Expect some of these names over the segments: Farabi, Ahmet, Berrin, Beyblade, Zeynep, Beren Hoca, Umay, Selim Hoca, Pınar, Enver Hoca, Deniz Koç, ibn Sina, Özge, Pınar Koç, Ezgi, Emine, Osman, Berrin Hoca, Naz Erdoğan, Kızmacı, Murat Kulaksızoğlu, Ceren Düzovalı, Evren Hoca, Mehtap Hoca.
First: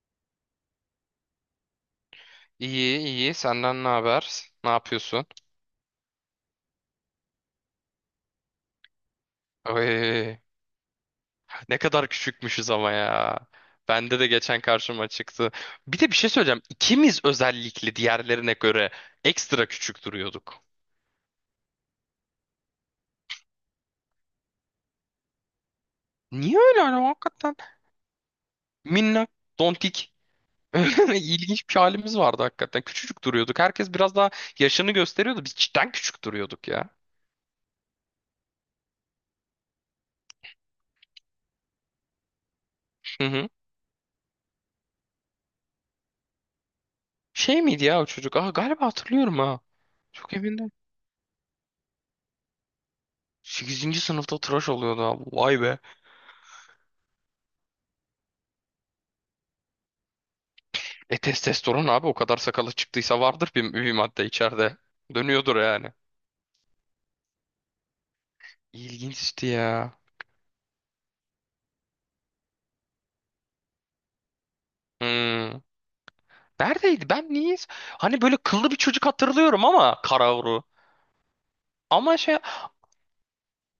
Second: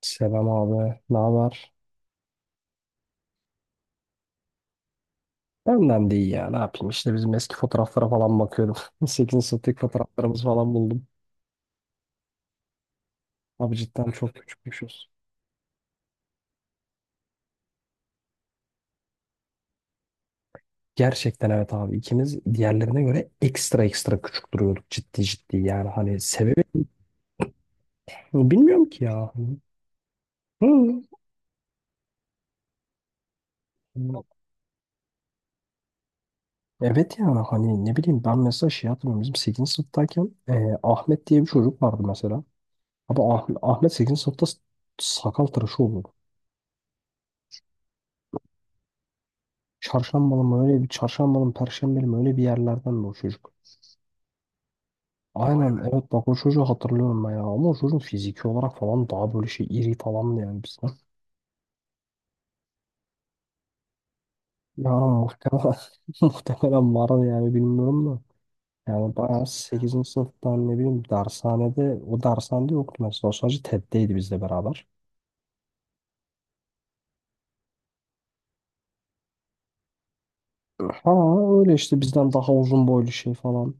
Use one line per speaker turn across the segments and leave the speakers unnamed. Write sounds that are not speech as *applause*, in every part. Selam abi. Ne haber?
İyi iyi, senden ne haber? Ne yapıyorsun?
Benden de iyi ya. Ne yapayım? İşte bizim eski fotoğraflara falan bakıyordum. *laughs* 8. sınıftaki
Oy,
fotoğraflarımız falan buldum.
ne kadar küçükmüşüz ama ya.
Abi cidden
Bende de
çok
geçen karşıma
küçükmüşüz.
çıktı. Bir de bir şey söyleyeceğim. İkimiz, özellikle diğerlerine göre, ekstra küçük duruyorduk.
Gerçekten evet abi. İkimiz diğerlerine göre ekstra ekstra küçük duruyorduk. Ciddi ciddi yani. Hani
Niye
sebebi
öyle hani hakikaten?
bilmiyorum ki
Minnak,
ya.
dontik. *laughs*
Hı.
İlginç bir halimiz vardı hakikaten. Küçücük duruyorduk. Herkes biraz daha yaşını gösteriyordu. Biz cidden küçük duruyorduk ya.
Evet ya hani ne bileyim ben mesela şey hatırlıyorum. Bizim 8. sınıftayken Ahmet diye bir çocuk vardı mesela. Abi
Hı hı.
Ahmet 8. sınıfta sakal tıraşı oldu.
Şey miydi ya o çocuk? Aa, galiba hatırlıyorum ha. Çok
Çarşambalı
emin
mı
değilim.
öyle bir çarşambalı mı perşembeli mi öyle bir yerlerden de o çocuk.
8. sınıfta tıraş oluyordu abi.
Vay
Vay
aynen
be.
be. Evet bak o çocuğu hatırlıyorum ben ya, ama o çocuğun fiziki olarak falan daha böyle şey iri falan da, yani bizden.
E, testosteron abi, o kadar sakalı çıktıysa vardır bir madde içeride.
Yani
Dönüyordur
muhtemelen,
yani.
*laughs* muhtemelen vardı yani, bilmiyorum da. Yani bayağı
İlginçti ya.
sekizinci sınıftan ne bileyim, dershanede o dershanede yoktu mesela, o sadece TED'deydi bizle beraber.
Hmm. Neredeydi? Ben niye? Hani böyle kıllı bir çocuk hatırlıyorum ama Karavru.
Ha öyle işte,
Ama
bizden
şey.
daha uzun boylu şey falan.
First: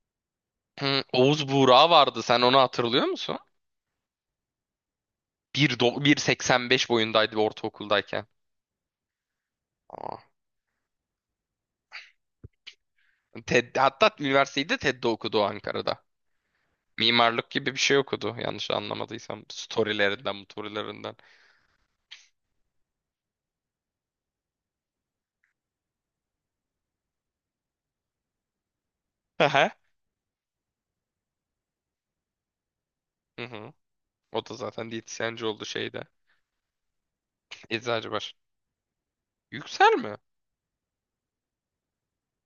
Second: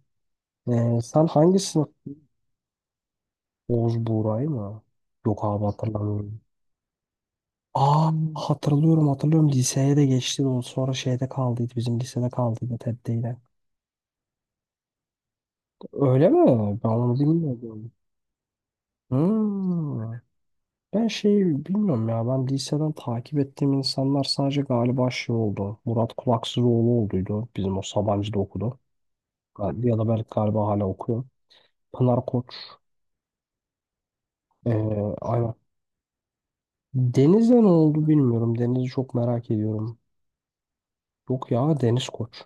Sen
Oğuz
hangi sınıf?
Buğra vardı. Sen onu hatırlıyor musun?
Oğuz Buğra'yı mı? Yok abi, hatırlamıyorum.
1.85 boyundaydı
Aa,
ortaokuldayken.
hatırlıyorum hatırlıyorum, liseye de
Aa.
geçti de o sonra şeyde kaldıydı, bizim lisede kaldıydı, TED'deydi.
TED, hatta üniversiteyi de TED'de okudu Ankara'da.
Öyle mi? Ben onu
Mimarlık gibi bir
bilmiyordum.
şey okudu, yanlış anlamadıysam.
Hmm.
Storylerinden,
Ben
motorilerinden.
şeyi bilmiyorum ya, ben liseden takip ettiğim insanlar sadece galiba şey oldu. Murat Kulaksızoğlu olduydu, bizim o Sabancı'da okudu.
Hı hı.
Ya da belki galiba hala okuyor. Pınar Koç.
Hı hı. O da zaten
Ee,
diyetisyenci
aynen.
oldu şeyde.
Deniz'de ne oldu
Eczacı baş.
bilmiyorum. Deniz'i çok merak
Yüksel
ediyorum.
mi?
Yok ya, Deniz Koç.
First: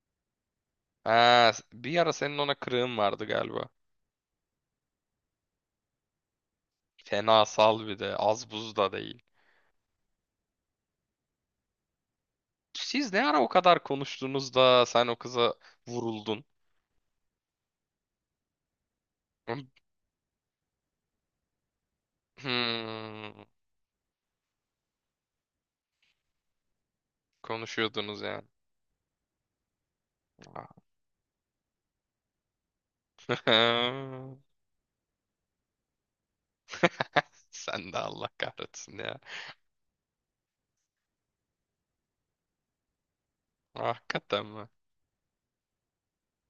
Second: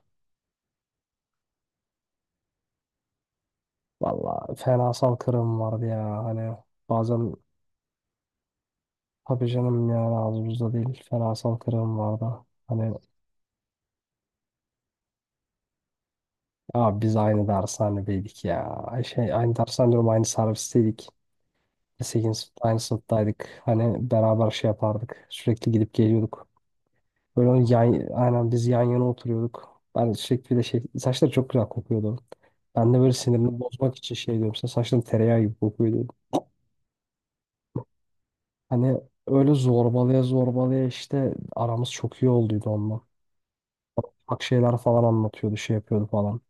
Ha, bir ara senin ona kırığın vardı galiba.
Valla fenasal kırım vardı ya hani. Bazen
Fena sal bir de. Az buz da değil.
tabii canım, yani ağzımızda değil. Ferasal kırım vardı. Hani
Siz ne ara o kadar konuştunuz da sen o kıza vuruldun?
ya biz aynı dershanedeydik ya. Ay şey, aynı dershane diyorum, aynı servisteydik. Lise sınıfta aynı
Hmm,
sınıftaydık. Hani beraber şey yapardık. Sürekli gidip geliyorduk. Böyle onun
konuşuyordunuz yani.
aynen biz yan yana oturuyorduk. Ben sürekli bir de
Ah.
şey, saçları çok güzel kokuyordu. Ben de böyle sinirini bozmak için şey
*laughs*
diyorum, sen saçların tereyağı gibi kokuyor diyordum.
Sen de Allah kahretsin
Hani
ya.
öyle zorbalaya zorbalaya işte, aramız çok iyi olduydu onunla. Bak
Hakikaten mi?
şeyler falan anlatıyordu, şey yapıyordu falan.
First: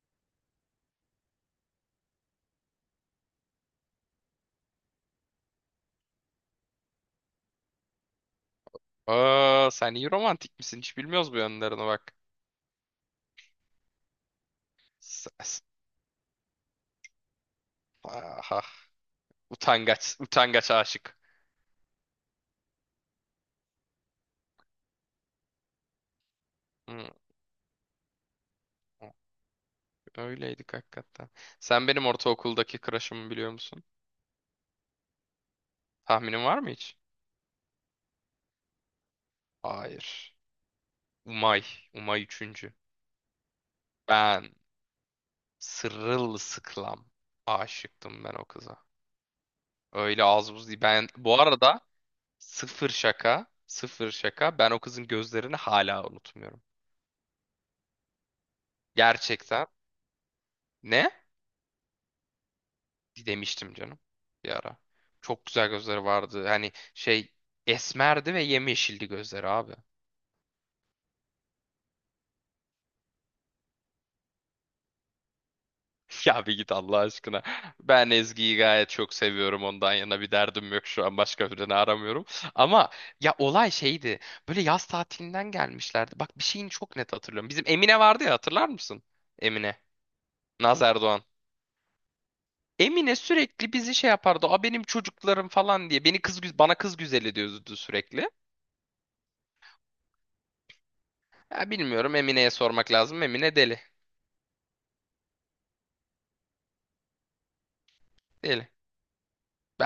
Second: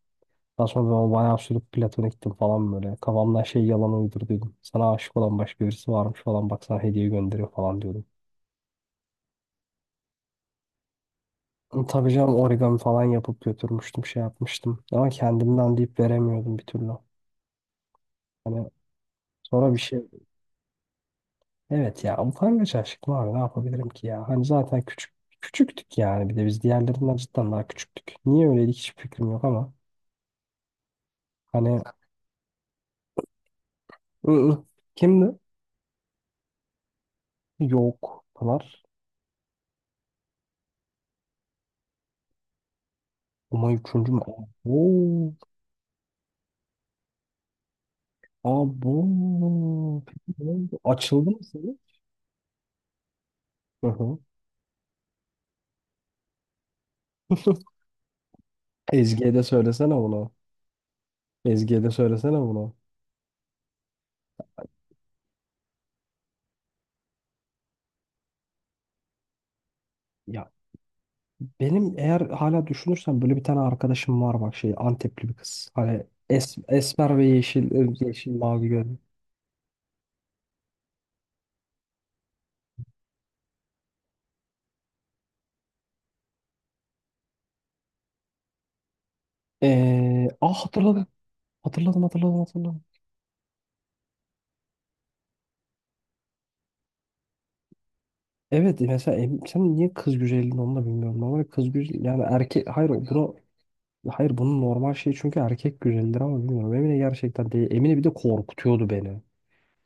Daha sonra ben bayağı sürüp Platon'a gittim falan böyle. Kafamdan şey yalan uydurduydum. Sana aşık olan başka birisi varmış falan, bak sana hediye gönderiyor falan diyordum.
Aa, sen iyi romantik misin? Hiç bilmiyoruz bu yönlerine
Tabii
bak.
canım, origami falan yapıp götürmüştüm, şey yapmıştım. Ama
S- s-
kendimden deyip veremiyordum bir türlü.
Aha,
Hani sonra bir şey,
utangaç, utangaç aşık.
evet ya, utangaç aşık var, ne yapabilirim ki ya. Hani zaten küçük küçüktük yani, bir de biz
Hmm.
diğerlerinden cidden daha küçüktük. Niye öyleydik hiç fikrim yok ama.
Öyleydik hakikaten.
Hani
Sen benim ortaokuldaki crush'ımı biliyor musun?
ı-ı. Kimdi?
Tahminin var mı hiç?
Yok. Pınar.
Hayır. Umay. Umay üçüncü.
Umay üçüncü mü?
Ben
Oo.
sırılsıklam aşıktım ben o kıza.
Abo.
Öyle
Peki ne
az buz
oldu?
değil. Ben
Açıldı
bu
mı senin?
arada sıfır şaka,
Hı
sıfır
hı.
şaka. Ben o kızın gözlerini hala unutmuyorum.
*laughs* Ezgi'ye de
Gerçekten.
söylesene bunu.
Ne?
Ezgi'ye de söylesene bunu.
Demiştim canım bir ara. Çok güzel gözleri vardı. Hani şey esmerdi ve yemyeşildi gözleri abi.
Ya benim eğer hala düşünürsem böyle bir tane arkadaşım var bak, şey Antepli bir kız. Hani
*laughs* Ya bir git Allah
esmer ve
aşkına.
yeşil,
Ben
yeşil
Ezgi'yi
mavi
gayet
gözlü.
çok seviyorum. Ondan yana bir derdim yok şu an. Başka birini aramıyorum. Ama ya olay şeydi. Böyle yaz tatilinden gelmişlerdi. Bak, bir şeyini çok net hatırlıyorum. Bizim Emine vardı ya, hatırlar mısın? Emine.
Ah
Naz
hatırladım.
Erdoğan.
Hatırladım hatırladım hatırladım.
Emine sürekli bizi şey yapardı. A, benim çocuklarım falan diye. Bana kız güzeli diyordu sürekli.
Evet mesela sen niye kız güzelliğini, onu da bilmiyorum. Normal
Ya
kız güzel
bilmiyorum,
yani,
Emine'ye
erkek hayır,
sormak lazım.
bunu,
Emine deli.
hayır bunun normal şey, çünkü erkek güzeldir ama bilmiyorum. Emine gerçekten değil. Emine bir de
Deli.
korkutuyordu beni.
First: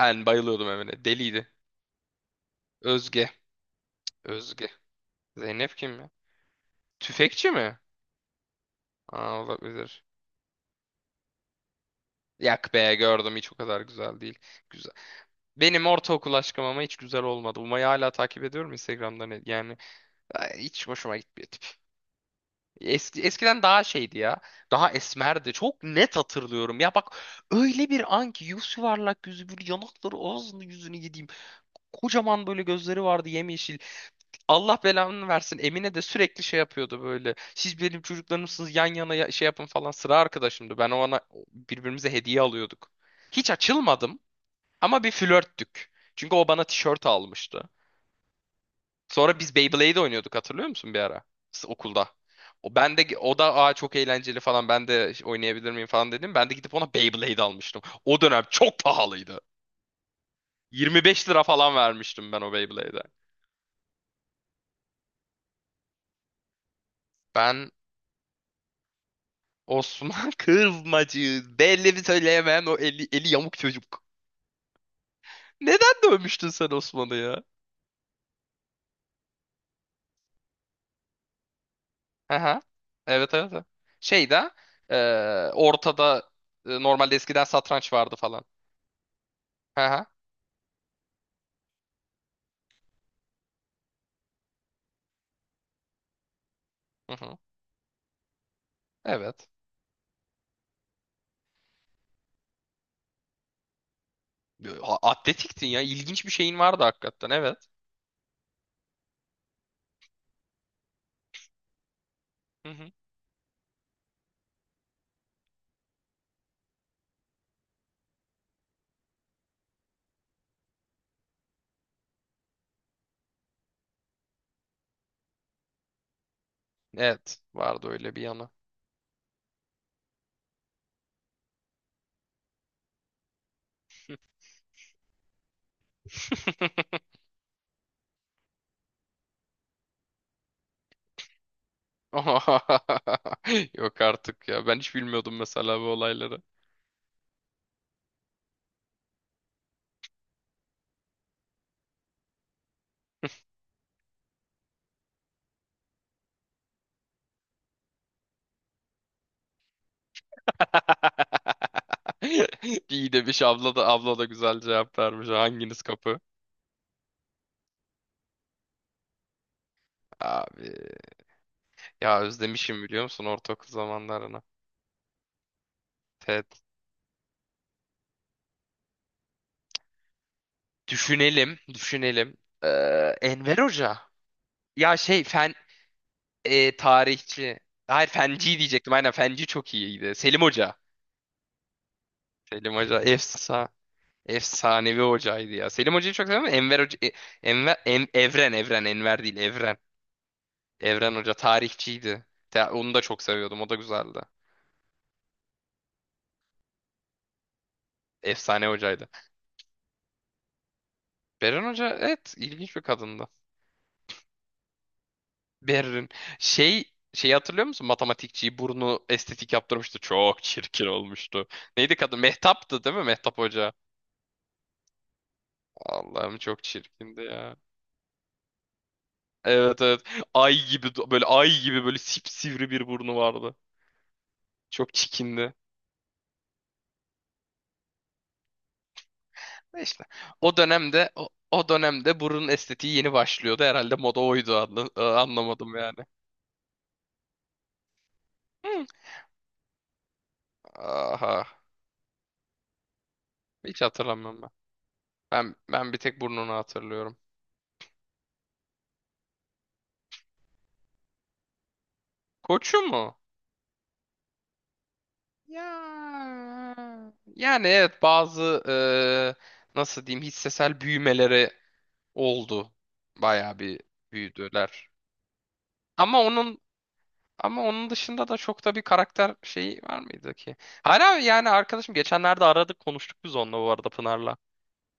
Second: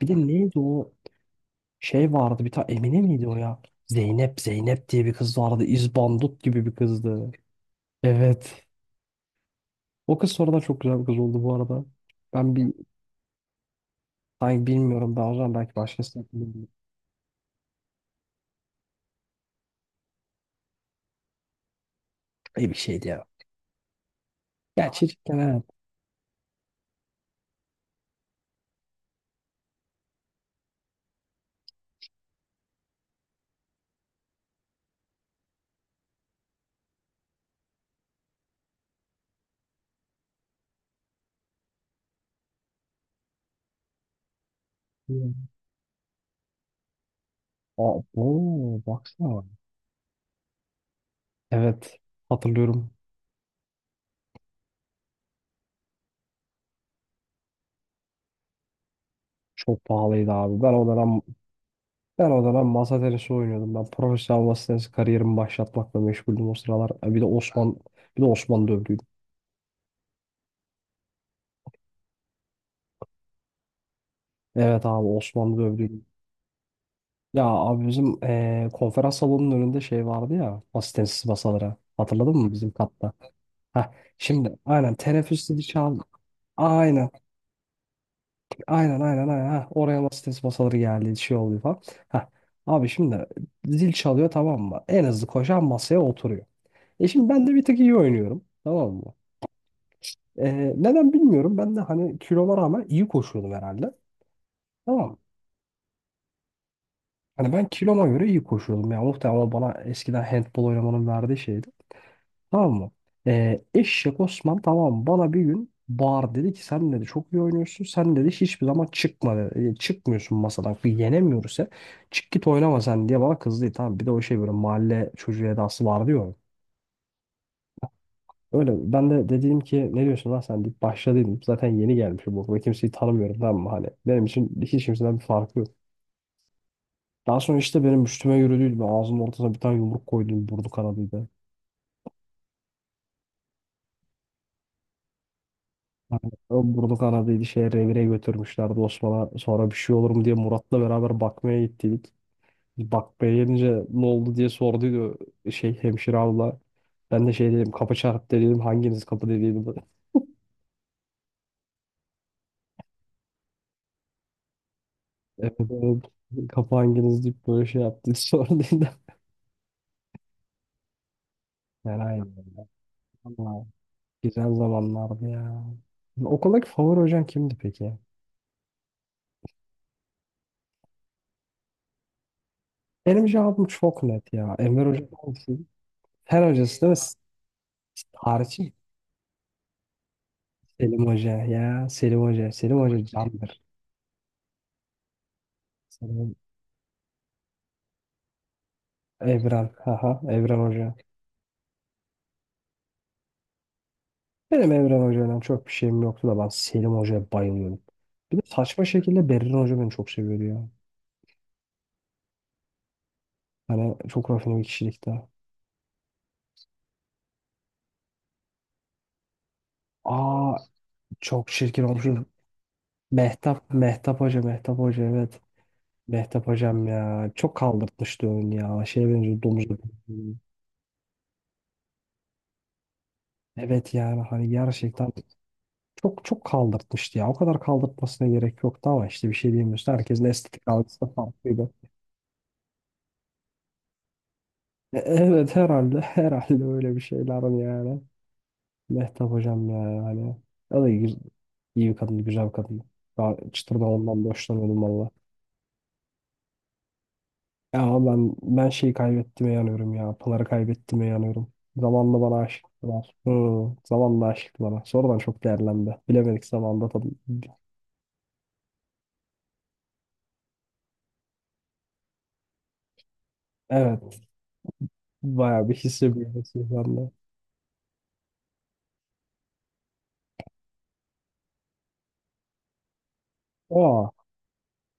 Bir de neydi
bayılıyordum
o
Emine. Deliydi.
şey, vardı bir tane Emine miydi
Özge.
o ya? Zeynep
Özge.
Zeynep diye bir kız vardı.
Zeynep kim ya?
İzbandut gibi bir kızdı.
Tüfekçi mi?
Evet.
Aa, olabilir.
O kız sonradan çok güzel bir kız oldu bu arada. Ben bir,
Yak be, gördüm hiç o kadar güzel değil.
sanki
Güzel.
bilmiyorum, daha o zaman belki
Benim
başkasını
ortaokul aşkım
bilmiyorum.
ama hiç güzel olmadı. Umay'ı hala takip ediyorum Instagram'dan. Yani ay, hiç hoşuma gitmiyor tip.
İyi bir şeydi ya.
Eskiden daha şeydi ya.
Ya
Daha
çocukken
esmerdi.
evet.
Çok net hatırlıyorum. Ya bak, öyle bir an ki yüz, yuvarlak yüzü, bir yanakları, ağzını, yüzünü yediğim. Kocaman böyle gözleri vardı, yemyeşil. Allah belanı versin. Emine de sürekli şey yapıyordu böyle. Siz benim çocuklarımsınız, yan yana şey yapın falan. Sıra arkadaşımdı. Ben ona Birbirimize hediye alıyorduk. Hiç açılmadım ama bir
Hmm.
flörttük. Çünkü o bana tişört almıştı.
Aa, oo,
Sonra
baksana.
biz Beyblade oynuyorduk, hatırlıyor musun bir ara?
Evet.
Okulda. O
Hatırlıyorum.
ben de o da, aa, çok eğlenceli falan, ben de oynayabilir miyim falan dedim. Ben de gidip ona Beyblade almıştım. O dönem çok pahalıydı.
Çok pahalıydı abi. Ben o dönem,
25 lira falan
ben
vermiştim ben
o
o
dönem masa
Beyblade'e.
tenisi oynuyordum. Ben profesyonel masa tenisi kariyerimi başlatmakla meşguldüm o sıralar. E, Bir de
Ben
Osman, bir de Osman dövdü.
Osman *laughs* Kızmacı. Belli bir söyleyemeyen o eli yamuk çocuk.
Evet abi, Osmanlı dövdü.
Neden dövmüştün sen Osman'ı
Ya
ya?
abi bizim konferans salonunun önünde şey vardı ya, asistensiz masalara. Hatırladın mı
Aha.
bizim katta?
Evet, evet, evet.
Heh,
Şey de
şimdi aynen
e,
teneffüs zili çaldı.
ortada
Aynen
normalde eskiden satranç vardı falan.
aynen aynen aynen. Heh, oraya
Aha.
asistensiz masaları geldi, şey oluyor falan. Heh, abi şimdi zil çalıyor tamam mı? En hızlı koşan masaya oturuyor.
Hı
Şimdi
hı.
ben de bir tık iyi oynuyorum tamam mı?
Evet.
Neden bilmiyorum, ben de hani kiloma rağmen iyi koşuyordum herhalde. Tamam.
Atletiktin ya. İlginç bir şeyin vardı hakikaten.
Hani ben
Evet.
kiloma göre iyi koşuyordum. Yani muhtemelen o bana eskiden handbol oynamanın verdiği şeydi.
Hı
Tamam mı?
hı.
Eşek Osman tamam mı? Bana bir gün bağır dedi ki, sen dedi çok iyi oynuyorsun. Sen dedi hiçbir zaman çıkma dedi. Çıkmıyorsun masadan. Yenemiyoruz ya. Çık git oynama sen diye bana kızdı. Tamam, bir de o şey, böyle mahalle çocuğu edası vardı ya onun.
Evet. Vardı öyle bir yanı.
Öyle ben de dedim ki, ne diyorsun lan sen deyip başladıydım. Zaten yeni gelmişim bu okula. Kimseyi tanımıyorum tamam mı? Hani benim için hiç kimseden bir farkı yok. Daha sonra işte benim üstüme yürüdüydü. Ben ağzımın ortasına bir tane yumruk koydum. Burdu kanadıydı.
*laughs* Yok artık ya. Ben hiç bilmiyordum mesela bu
Yani
olayları.
o burdu kanadıydı. Şeye, revire götürmüşlerdi Osman'a. Sonra bir şey olur mu diye Murat'la beraber bakmaya gittik. Bakmaya gelince ne oldu diye sorduydu şey, hemşire abla. Ben de şey dedim, kapı çarptı dedim. Hanginiz kapı dediydi. *laughs*
*laughs* İyi demiş, abla da abla da güzel cevap vermiş.
Evet,
Hanginiz
evet.
kapı?
Kapı hanginiz deyip böyle şey yaptı. *laughs* Sorduydu.
Abi
Yani
ya,
aynen öyle.
özlemişim biliyor musun
Ama
ortaokul zamanlarını.
güzel zamanlardı ya.
Evet.
Okuldaki favori hocan kimdi peki?
Düşünelim, düşünelim. Ee,
Benim
Enver
cevabım
Hoca.
çok net ya. Enver
Ya
Hoca
şey,
hangisi?
fen,
Fen hocası değil mi?
tarihçi. Hayır, fenci
Tarihçi
diyecektim. Aynen, fenci çok iyiydi. Selim Hoca.
Selim Hoca ya. Selim Hoca.
Selim
Selim
Hoca
Hoca candır.
efsanevi hocaydı ya. Selim Hoca'yı çok
Selim,
seviyorum ama Enver Hoca, Evren, Enver değil
Evren.
Evren.
Haha, Evren Hoca.
Evren Hoca tarihçiydi. Ya, onu da çok seviyordum. O da güzeldi.
Benim Evren Hoca'yla çok bir şeyim yoktu da ben Selim Hoca'ya bayılıyorum. Bir de
Efsane
saçma
hocaydı.
şekilde Berrin Hoca beni çok seviyordu ya.
Beren Hoca evet, ilginç bir kadındı.
Hani çok rafine bir kişilikte.
Berrin, şey, şeyi hatırlıyor musun? Matematikçiyi, burnu estetik yaptırmıştı. Çok
Aa,
çirkin
çok
olmuştu.
çirkin
Neydi kadın?
olmuşum.
Mehtap'tı değil mi? Mehtap Hoca.
Mehtap Hoca, Mehtap Hoca evet.
Allah'ım
Mehtap
çok
Hocam
çirkindi
ya.
ya.
Çok kaldırtmıştı oyunu ya. Şeye benziyor, domuz.
Evet, evet. Ay gibi böyle, ay gibi böyle sipsivri bir burnu vardı.
Evet yani hani
Çok
gerçekten
çikindi.
çok çok kaldırtmıştı ya. O kadar kaldırtmasına gerek yoktu ama işte bir şey
Ve
diyemiyorsun.
İşte
Herkesin
o
estetik algısı da
dönemde,
farklıydı.
burun estetiği yeni başlıyordu. Herhalde moda oydu,
Evet
anlamadım yani.
herhalde, *laughs* herhalde öyle bir şeylerin yani.
Hı.
Mehtap hocam ya yani. O da iyi,
Aha.
iyi bir kadın, güzel bir kadın. Daha
Hiç
çıtırdan ondan da
hatırlamıyorum ben.
hoşlanıyordum valla.
Ben bir tek burnunu hatırlıyorum.
Ya ben şeyi kaybettiğime yanıyorum ya. Pınar'ı kaybettiğime yanıyorum. Zamanla bana
Koçu
aşıktılar.
mu?
Hı, zamanla aşıktı bana. Sonradan çok değerlendi.
Ya.
Bilemedik zamanda tabii.
Yani evet, bazı nasıl diyeyim, hissesel büyümeleri oldu. Bayağı bir
Evet.
büyüdüler.
Bayağı bir hisse
Ama onun
büyümesi bende.
ama onun dışında da çok da bir karakter şeyi var mıydı ki? Hala yani arkadaşım, geçenlerde aradık konuştuk biz onunla bu arada, Pınar'la.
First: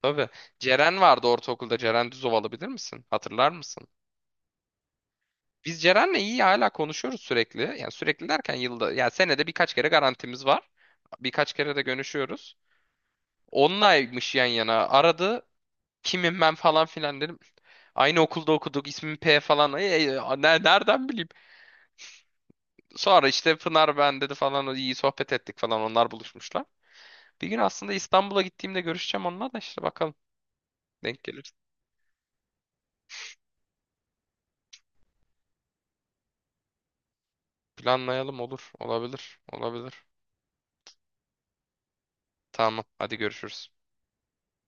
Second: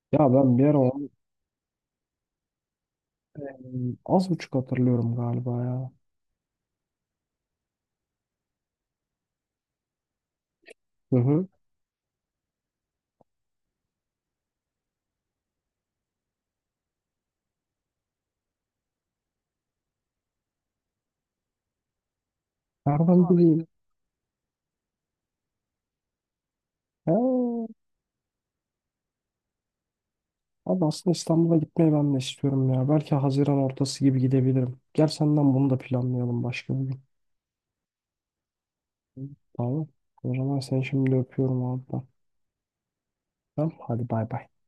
Tabii.
Ya ben bir ara
Ceren
onu,
vardı ortaokulda. Ceren Düzovalı, bilir misin? Hatırlar mısın?
az buçuk hatırlıyorum galiba
Biz
ya.
Ceren'le iyi, hala konuşuyoruz sürekli. Yani sürekli derken, yılda, yani senede birkaç kere garantimiz var.
Hı hı.
Birkaç kere de görüşüyoruz. Onunlaymış yan yana. Aradı. Kimim ben falan filan dedim. Aynı okulda okuduk, ismim P falan. Ay, ay, ay, nereden bileyim?
Nereden
Sonra
abi
işte,
bileyim?
Pınar ben dedi falan. İyi sohbet ettik falan. Onlar buluşmuşlar.
Ha,
Bir gün aslında İstanbul'a gittiğimde görüşeceğim onunla da, işte bakalım.
abi aslında
Denk gelir.
İstanbul'a gitmeyi ben de istiyorum ya. Belki Haziran ortası gibi gidebilirim. Gel senden bunu da planlayalım başka bir gün.
Planlayalım, olur. Olabilir.
Tamam.
Olabilir.
O zaman seni şimdi öpüyorum abi. Ben.
Tamam. Hadi görüşürüz.
Tamam. Hadi bay bay.